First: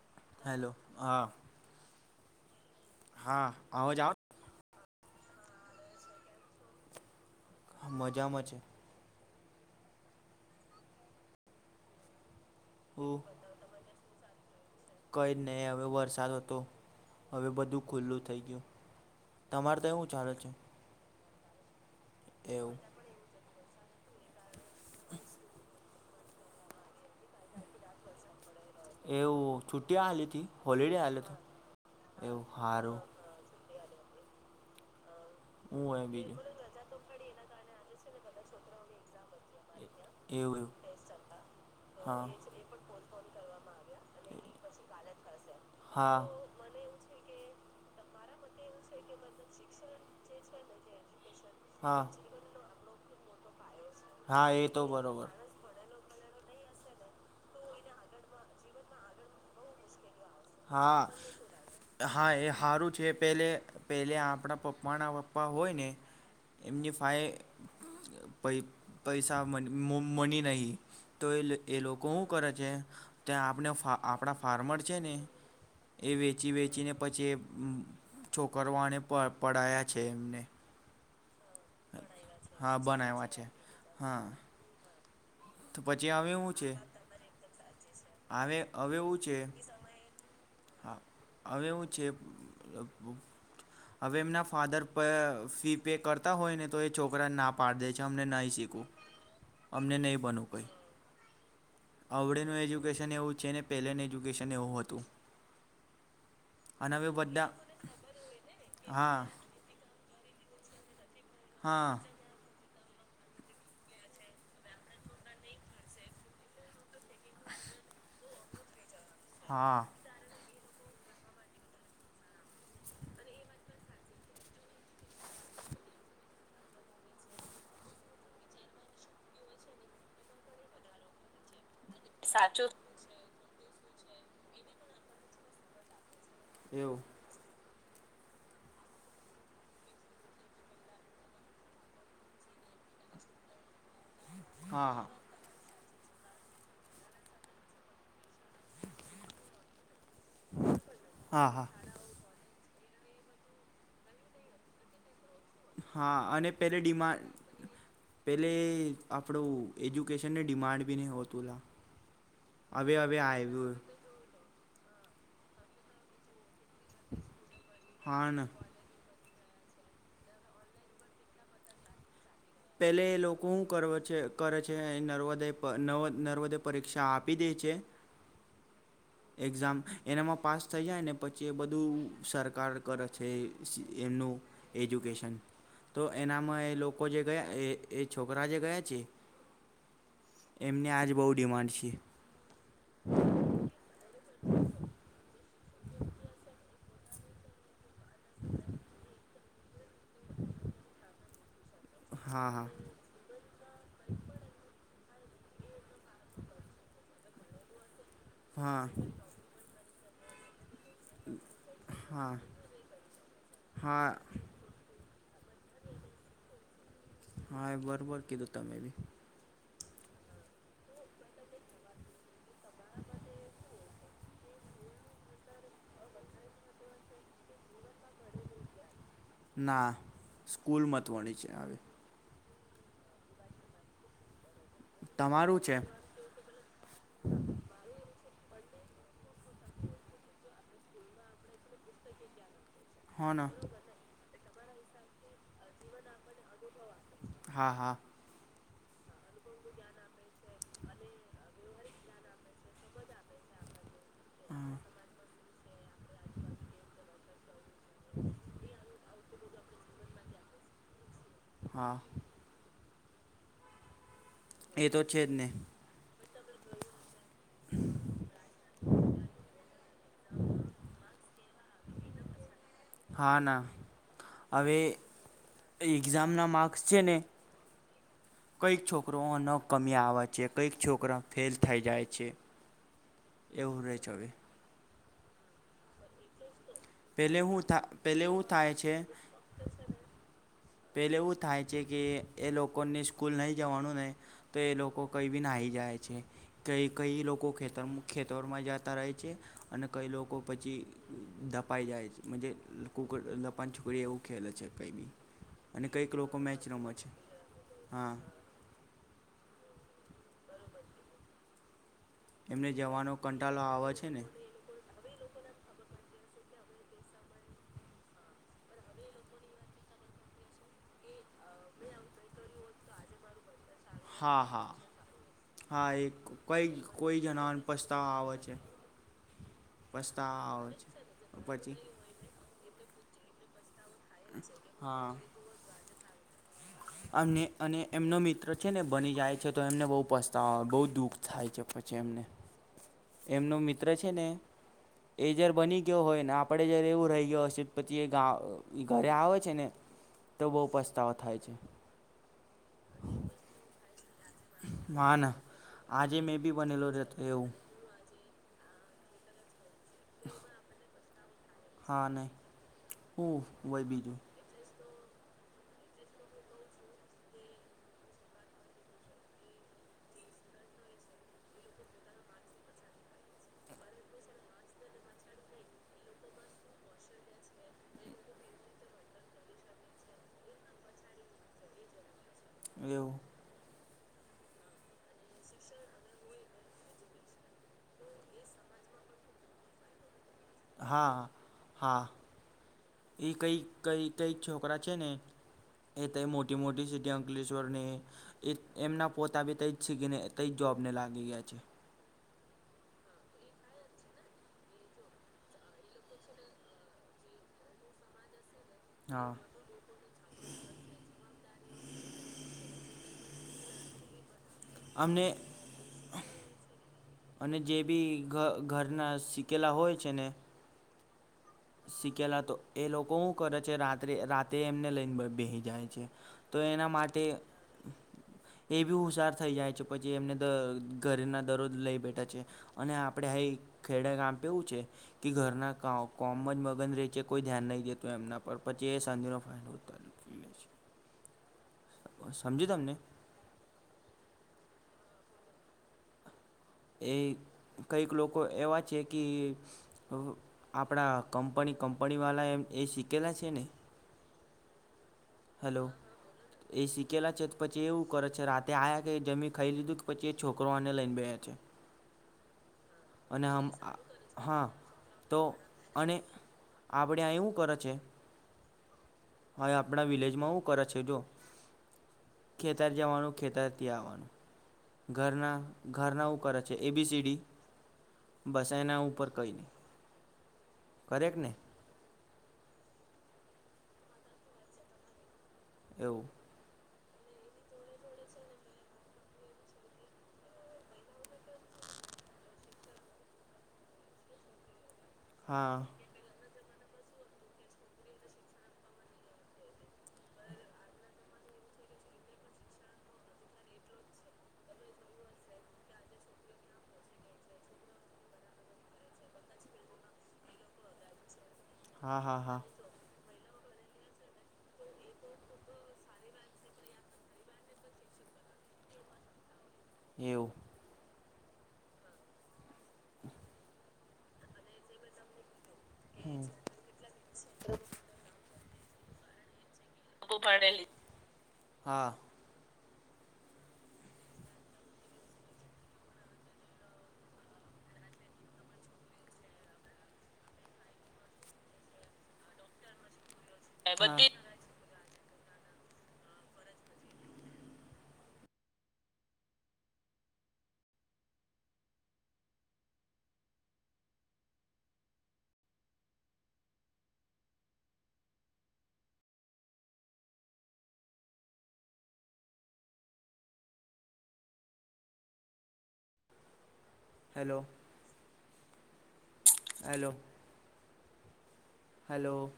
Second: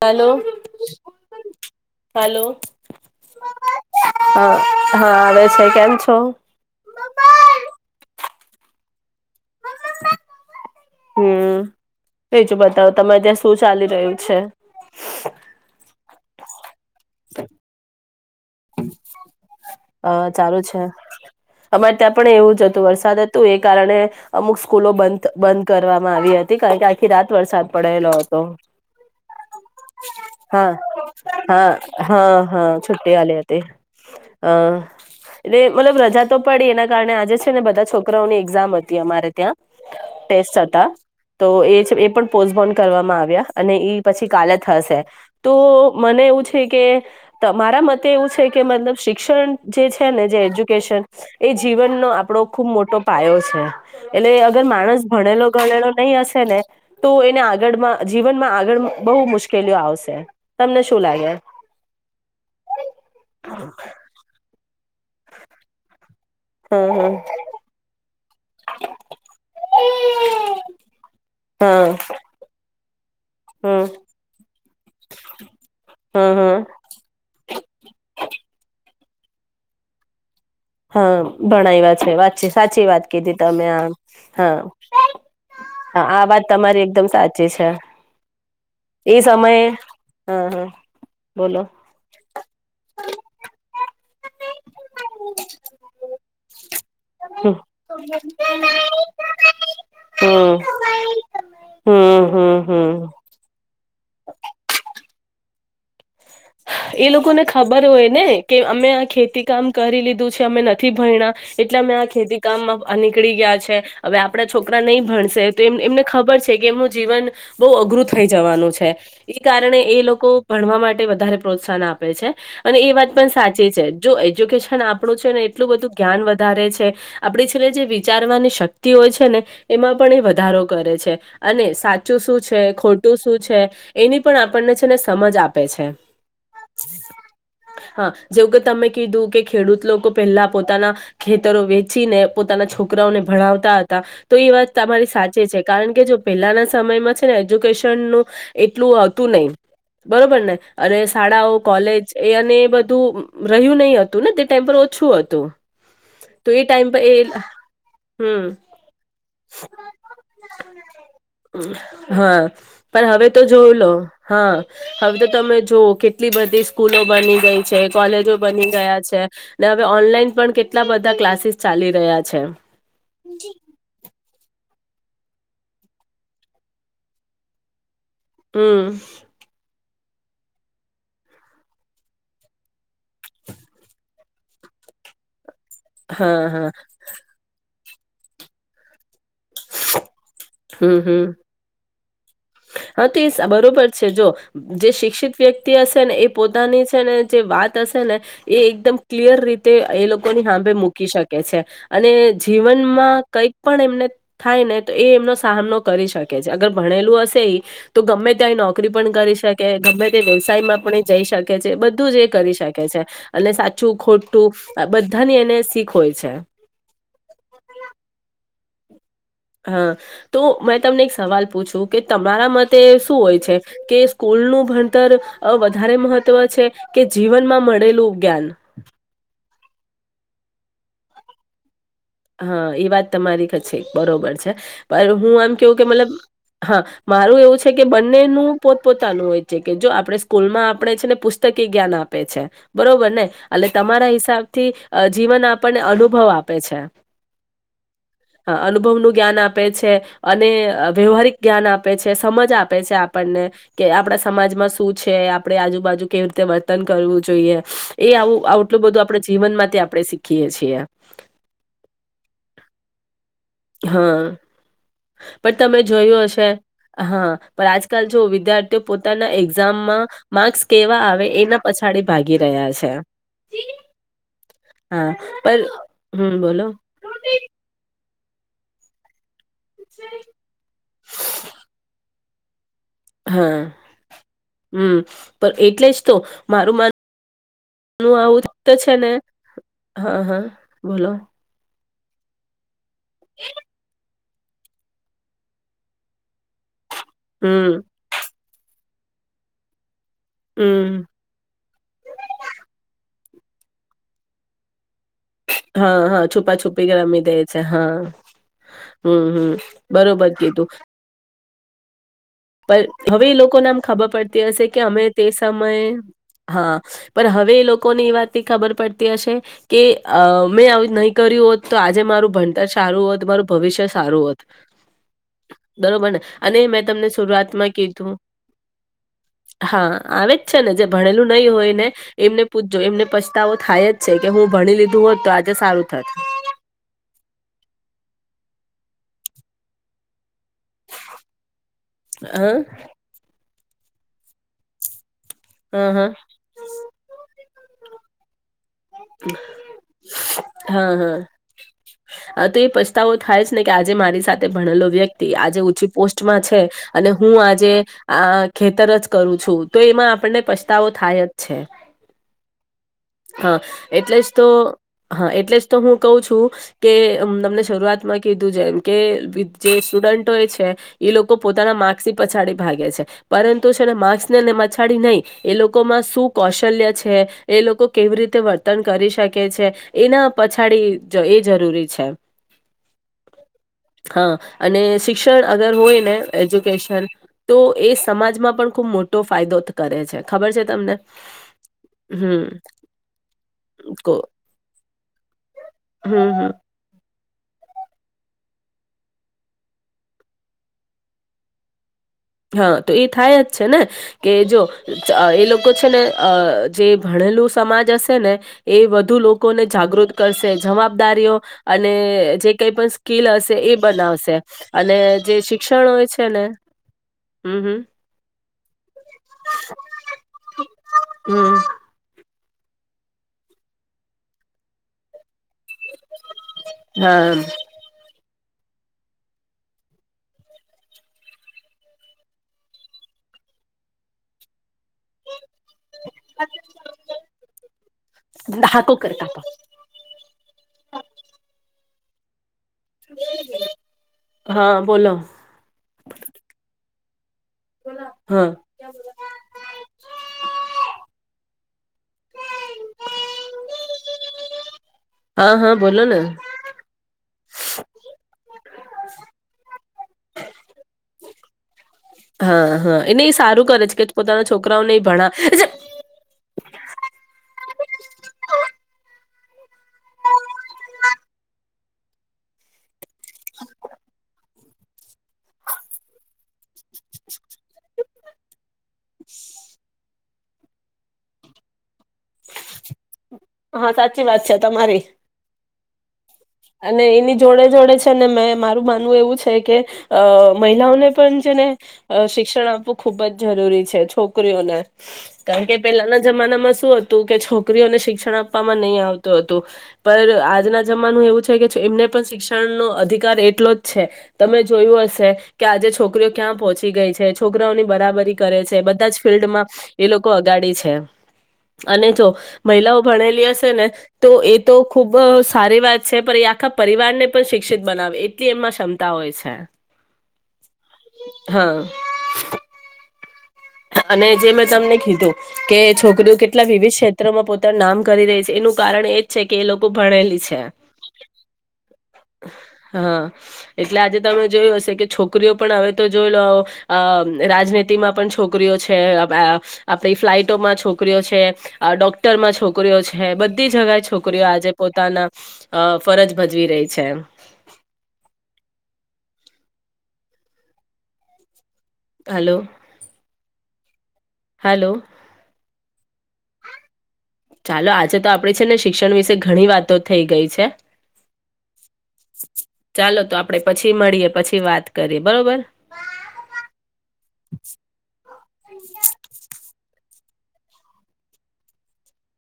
Hello hello હા hello હા અવાજ આવે હહ હા આવે છે કેમ છો? મજામાં છે. હમ બીજું બતાવો હું તમારે ત્યાં શું ચાલી રહ્યું છે? સાદ હતો હવે બધું ખુલ્લું થઈ ગયું. તમારે ત્યાં હું અ ચાલે છે? ચાલુ અમારે ત્યાં પણ એવું જ હતું વરસાદ હતું એક કારણે અમુક સ્કૂલો બંધ બંધ કરવામાં આવી હતી. કારણ કે આખી રાત વરસાદ પડેલો હતો. એવું છુટિયા આલીતી હા હોલિડે આલ્યો તો હા હા એવું હા હારું છુટ્ટી આલી હતી અ એટલે હું મતલબ એ રજા તો બીજું પડી એના કારણે આજે જ છે ને બધા છોકરાઓની એક્ઝામ હતી અમારે ત્યા ટેસ્ટ એવું એવું હતા તો એ છે એ હા પણ પોસ્ટબોન કરવામાં આવ્યા અને ઈ પછી કાલે થશે તો હા મને એવું છે કે તમારા મત તે એવું છે કે મતલબ શિક્ષણ જે છે ને જે એજ્યુકેશન એ હા જીવનનો આપણો ખુબ મોટો પાયો છે એટલે હા એ અગર તો માણસ બરોબર ભણેલો ગણેેલો નહી હશે ને તો એને આગળમાં જીવનમાં આગળ બહુ મુશ્કેલીઓ આવશે. તમને શું હા લાગે હા એ હારું છે પેલે પેલે આપણા પપ્પ માના પપ્પા હોય ને એમની હા ફાલ ય પ પૈસા મ મની નહીં, તો એ હા લોકો હુ, કરે છે ત્યાં આપને, હા હા આપણા ફાર્મર છે એ હા વેચી હા વેચીને પછી, એ છોકરોને પ પડાયા છે, એમને હા ભણાવ્યા છે, વાતચી હા સાચી વાત બનાવ્યા કીધી છે તમે આમ હા તો હા, પછી આ હવે વાત એવું છે તમારી એકદમ સાચી છે. હવે એ સમયે હા, હા. હા, બોલો હવેવું છે. હવે, એમના ફાધર પ ફી પે કરતા હોય ને તો એ છોકરા ના હમ પાડી દે છે, અમને નહી, શીખવું અમને નહી બનવું હમ કઈ હમ અવળેનું હમ હમ એજ્યુકેશન એવું છે, અનેને પહેલેનું એજ્યુકેશન એવું હતું. અને એ હવે લોકોને બધા ખબર હોય, ને કે અમે આ હા ખેતી કામ કરી લીધું છે. અમે નથી, ભરણા એટલે અમે, હા આ ખેતી કામમાં નીકળી ગયા છે, હવે આપણા છોકરા નહી, ભણશે તો એમ એમને ખબર છે, કે એમનું જીવન બહુ અઘરું થઈ, જવાનું છે. એ કારણે, હા એ લોકો ભણવા માટે વધારે પ્રોત્સાહન આપે છે, અને એ વાત પણ સાચી છે, જો એજ્યુકેશન આપણું છે ને એટલું બધું જ્ઞાન વધારે છે, આપણી છેલ્લે જે વિચારવાની શક્તિ હોય છે, ને એમાં પણ એ વધારો કરે છે, અને. ચું શું છે, ખોટું શું છે. છે, એની પણ આપણને છે, ને સમજ આપે છે. એવુ હા, જેવું કે તમે કીધું કે ખેડૂત લોકો પેલા પોતાના ખેતરો વેચીને પોતાના છોકરાઓને ભણાવતા, હ. તો એ વાત હા તમારી સાચે છે. કારણ કે, જો પહેલાના સમયમાં છેને, એજ્યુકેશન નુ. એટલું હતુ નહી, બરોબર ને. હા શાળાઓ, હા હા કોલેજ એ. બધું રહ્યું નહી, હતું ને તે ટેમ્પર ઓછું હ. હા, અને પેલે ડિમાન્ડ હમ પેલે આપણું એજ્યુકેશનને ડિમાન્ડ બી નહી, હોતું હા હવે પણ હવે તો જોવ આવ્યું લો હા હવે, તો તમે જો કેટલી બધી સ્કૂલો બની ગઈ છે, હા કોલેજો ને બની ગયા છે. ને હવે ઓનલાઈન પણ કેટલા બધા ક્લાસીસ ચાલી રહ્યા છે પેલે એ લોકો હું કરવે છે. કરે છે નર્મદે નર્મદે પરીક્ષા આપી દેય છે. હમ. એક્ઝામ એનામાં પાસ થઈ જાય ને પછી એ બધું સરકાર કરે છે એમનું એજ્યુકેશન. તો હા એનામાં હા એ લોકો જે ગયા એ એ છોકરાજે ગયા છે. એમને હમ આજ બહુ ડિમાન્ડ છે હમ હા તે બરોબર છે જો જે શિક્ષિ ત વ્યક્તિ હશે ને એ પોતાની છે ને જે વાત હશે ને એ એકદમ ક્લિયર રીતે એ લોકોની સાભે મૂકી શકે છે. અને હા હા જીવનમાં કઈક પણ એમને થાય ને એ એમનો સામનો કરી શકે છે અગર ભણેલું હશે તો ગમે ત્યાં હા નોકરી પણ કરી શકે ગમે થી વ્યવસાયમાં પણ એ જઈ શકે છે બધું જ એ હા કરી શકે છે એલે સાચું હા ખોટું બ ધાની એને શીખ હોય છે. હા એ બરોબર કીધું તમે બી. હા તો મેં તમને એક સવાલ પૂછું કે તમ મારા મતે શું હોય છે કે સ્કૂલ નું ભણતર વધારે મહત્વ છે કે જીવનમાં મ ના સ્કૂલ મત ત્વની છે આવી. હા એ વાત તમારી ક છે બરોબર છે. પણ હું આમ તમારું છે કેવું કે મતલબ હા મારું એવું છે કે બંનેનું પોત પોતાનું હોય છે કે જો આપડે સ્કૂલમાં આપે છે ને પુસ્તકી જ્ઞાન આપે છે. બરોબર ને એટલે તમારા હિસાબ થી જીવન આપણને અનુભવ આપે છે. હા હા. અનુભવનું જ્ઞાન આપે છે અને વ્યવહારિક જ્ઞાન આપે છે સમજ આપે છે આપણને કે આપડા સમાજમાં હા શું છે આપડે આજુબાજુ કેવી રીતે વર્તન કરવું જોઈએ. એ આવું આટલું બધું આપડે જીવનમાં થી આપડે શીખીએ છીએ. હા. હા. એ તો છે જ ને પણ તમે જોયું હશે હા પણ આજકાલ જો વિદ્યાર્થીઓ પોતાના એક્ઝામમાં માર્ક્સ કેવા આવે એના પછાડી ભાગી રહ્યા છે હા ના હવે હા પણ હમ એક્ઝામના બોલો. માર્ક્સ છે ને કંઈક છોકરો અ ન કમી આવે છે. કંઈક છોકરા ફેલ થઈ જાય છે. હા એવું રહે છે હવે હમ્મ પણ એટલે જ તો મારું માન પહેલે હું થા પહેલે આવું એવું તો થાય છે ને, હા હા બોલો પેલે એવું થાય જે કે એ લોક કોને સ્કૂલ નહી જવાનું ને તો એ લોકો કંઈ બી નાહી જાય છે. કંઈક કઈ લોકો હમ ખેતર મુખ્યતરમાં જાત તા રહે છે. અને કંઈ લોકો પછી હમ્મ ધપાઈ જાય છે. મજે લોકો લોપાની છોકરીઓ એવું ખેલે છે, કઈ બી અને હા કંઈક હા લોકો મેચ છુપાછુપી રમે રમી દે છે હા. હમ્મ હમ્મ બરોબર કીધું એમને પલ જવાનો હવે એ કંટાળો લોકોને આમ આવે ખબર છે ને પડતી હશે કે અમે તે સમયે હા, પણ હવે એ લોકોને એ વાત ની ખબર પડતી હશે કે, અ મેં આવું નહી કર્યું હોત તો, આજે મારું ભણતર સારું હોત. મારું ભવિષ્ય સારું હા હોત. હા હા એ બરોબર ને? અને કઈ મેં તમને કોઈ વાત જણાને માં પસ્તાવા કીધું. આવે છે હા આવે જ છે ને. જે ભણેલું નહી હોય પછી ને એમને પૂછજો એમને પછતાવો થાય જ છે કે હું ભણી લીધું હા હોત તો, આજે સારું થત અમને અને એમનો મિત્ર છે ને બની જાય છે તો, એમને બહ પસ તા બહુ દુઃખ થાય છે પછી એમને. હ હ એમનો મિત કુતરે છેને એ જ્યારે બની ગયો હ હોય. ને આપડે જયારે એવું રહી ગયો હશ પતિએ ગા એ ઘરે આવે છે ને. તો બહુ પસ્તાવ થાય છે. પસ્તાવ થાય છ ને, કે આજે મારી સ સાથે ભણેલો હા વ્યક્તિ ના આજે ઉચી આજે મેં પોસ્ટમાં બી છે. બનેલો અને રહેતો હું એવું આજે આ ખેતર જ કરું છું. તો એમાં આપણને પછતાવો થાાયત હા નહી હા ઓય એટલે જ તો હા એટલે જ તો હું કહું છું કે તમને શરૂઆતમાં કીધું છે એમ કે જે સ્ટુડન્ટો છે એ લોકો પોતાના માર્ક્સની પછાડી ભાગે છે પરંતુ છે ને માર્ક્સને પછાડી નહી એ લોકોમાં શું કૌશલ્ય છે એ લોકો કેવી રીતે વર્ તન કરી શકે છે એના પછાડી એ જરૂરી છે એવું હા અને શિક્ષણ અગર હોય ને એજ્યુકેશન તો એ સમાજમાં પણ ખૂબ મોટો ફાયદો કરે છે ખબર છે તમને હા હા હમ એ કઈ કઈ કો કઈ છોકરા છે ને એ ત હમ હમ મોટી મોટી સિટી અલેશ્વરને એ એમના પોતા બી ત શીખીને ત જોબ ને લાગી ગયા છે હા તો એ થાય જ છે ને કે જો એ લોકો છે ને જે ભણેલું સમાજ હશે ને એ વધુ હા લોકોને જાગૃત કરશે જવાબદારીઓ અને જે કઈ પણ સ્કીલ હશે એ બનાવશે અને જે અમને શિક્ષણ હોય છે ને અને હમ જે હમ બી ઘરના શીખેલા હોય છે ને હમ શીકેલા તો એ લોકો શું કરે છે રાત્રે રાતે એમને લઈને બે જાય છે તો એના માટે હા એ બી હોશિયાર થઈ જાય છે પછી એમને ઘરે ના દરરોજ લઈ બેઠા છે અને આપડે આ ખેડા કામ એવું છે કે ઘરના કામ [unintelligible] કોઈ ધ્યાન નહી દેતું એમના પર પછી હાકો એ કર કાપા [unintelligible] બસ સમજાયુ તમને હા બોલો એ કઈક લોકો હા એવા છે કે આપણા કંપની કંપનીવાળા એમ એ શીખેલા છે ને હા હા હલો બોલો ને એ શીખેલા છે તો પછી એવું કરે છે રાતે આયા કે જમી ખાઈ લીધું કે પછી એ છોકરો આને લઈને બેયા છે હા હા એને એ અને સારું હમ કરે છે કે પોતાના હા છોકરાઓને તો ભણ અને આપણે [unintelligible] હવે આપણા વિલેજમાં હું કરે છે જો ખેતર જવાનું ખેતરથી આવવાનું ઘરના ઘરના કરે છે એબીસીડી બસના ઉપર કઈ નહી કરેટ ને હા સાચી વાત છે તમારી એવું અને એની જોડે જોડે છે ને મે મારું માનવું એવું છે કે અ મહિલાઓને પણ છે ને શિક્ષણ આપવું ખુબ જ જરૂરી છે છોકરીઓને કારણ કે હા પેલાના જમાનામાં શું હતું કે છોકરીઓને શિક્ષણ આપ આપમાં નહી આવતું હતું પર આજના જમાનું એવું છે. કે એમને પણ શિક્ષણનોો અધિકાર એટલો જ છે. તમે જોયું હશે કે આજે છોકરીઓ ક્યાં પહોંચી ગઈ છે. છોકરાઓની બરાબરી કરે છે બધા જ ફિલ્ડમાં એ લોકો અગાડી છે. અને હા જો હા હા મહિલાઓ ભણેલી. તો એ તો ખુબ સારી વાત છે. પણ એ આખા પરિવાર ને પણ શિક્ષિત બનાવે એટલી એમાં ક્ષમતા હોય છે. એવ. હા. અને જે મેં તમને કીધું. કે છોકરીઓ કેટલા વિવિધ ક્ષેત્રોમાં પોતાનું નામ કરી રહી છે. એનું કારણ એ જ છે. કે એ લોકો. ભણેલી છે. હા હા એટલે આજે તમે જોયું હશે કે. છોકરીઓ પણ હવે તો જોઈ લો રાજનીતિમાં પણ છોકરીઓ છે, આપડી ફ્લાઈટોમાં છોકરીઓ છે, ડોક્ટરમાં છોકરીઓ છે. હે બધી જગાય હા છોકરીઓ આજે પો તન ફરજ ભજવી રહી છે એમ. હલો. હલો. ચાલો આજે તો આપડી છે ને શિક્ષણ વિશે ઘણી વાતો થઈ ગઈ છે. ચાલો તો આપડે પછી મળીએ, પછી વાત કરીએ બરોબર. હલો. [unintelligible] હલૂ. હલો.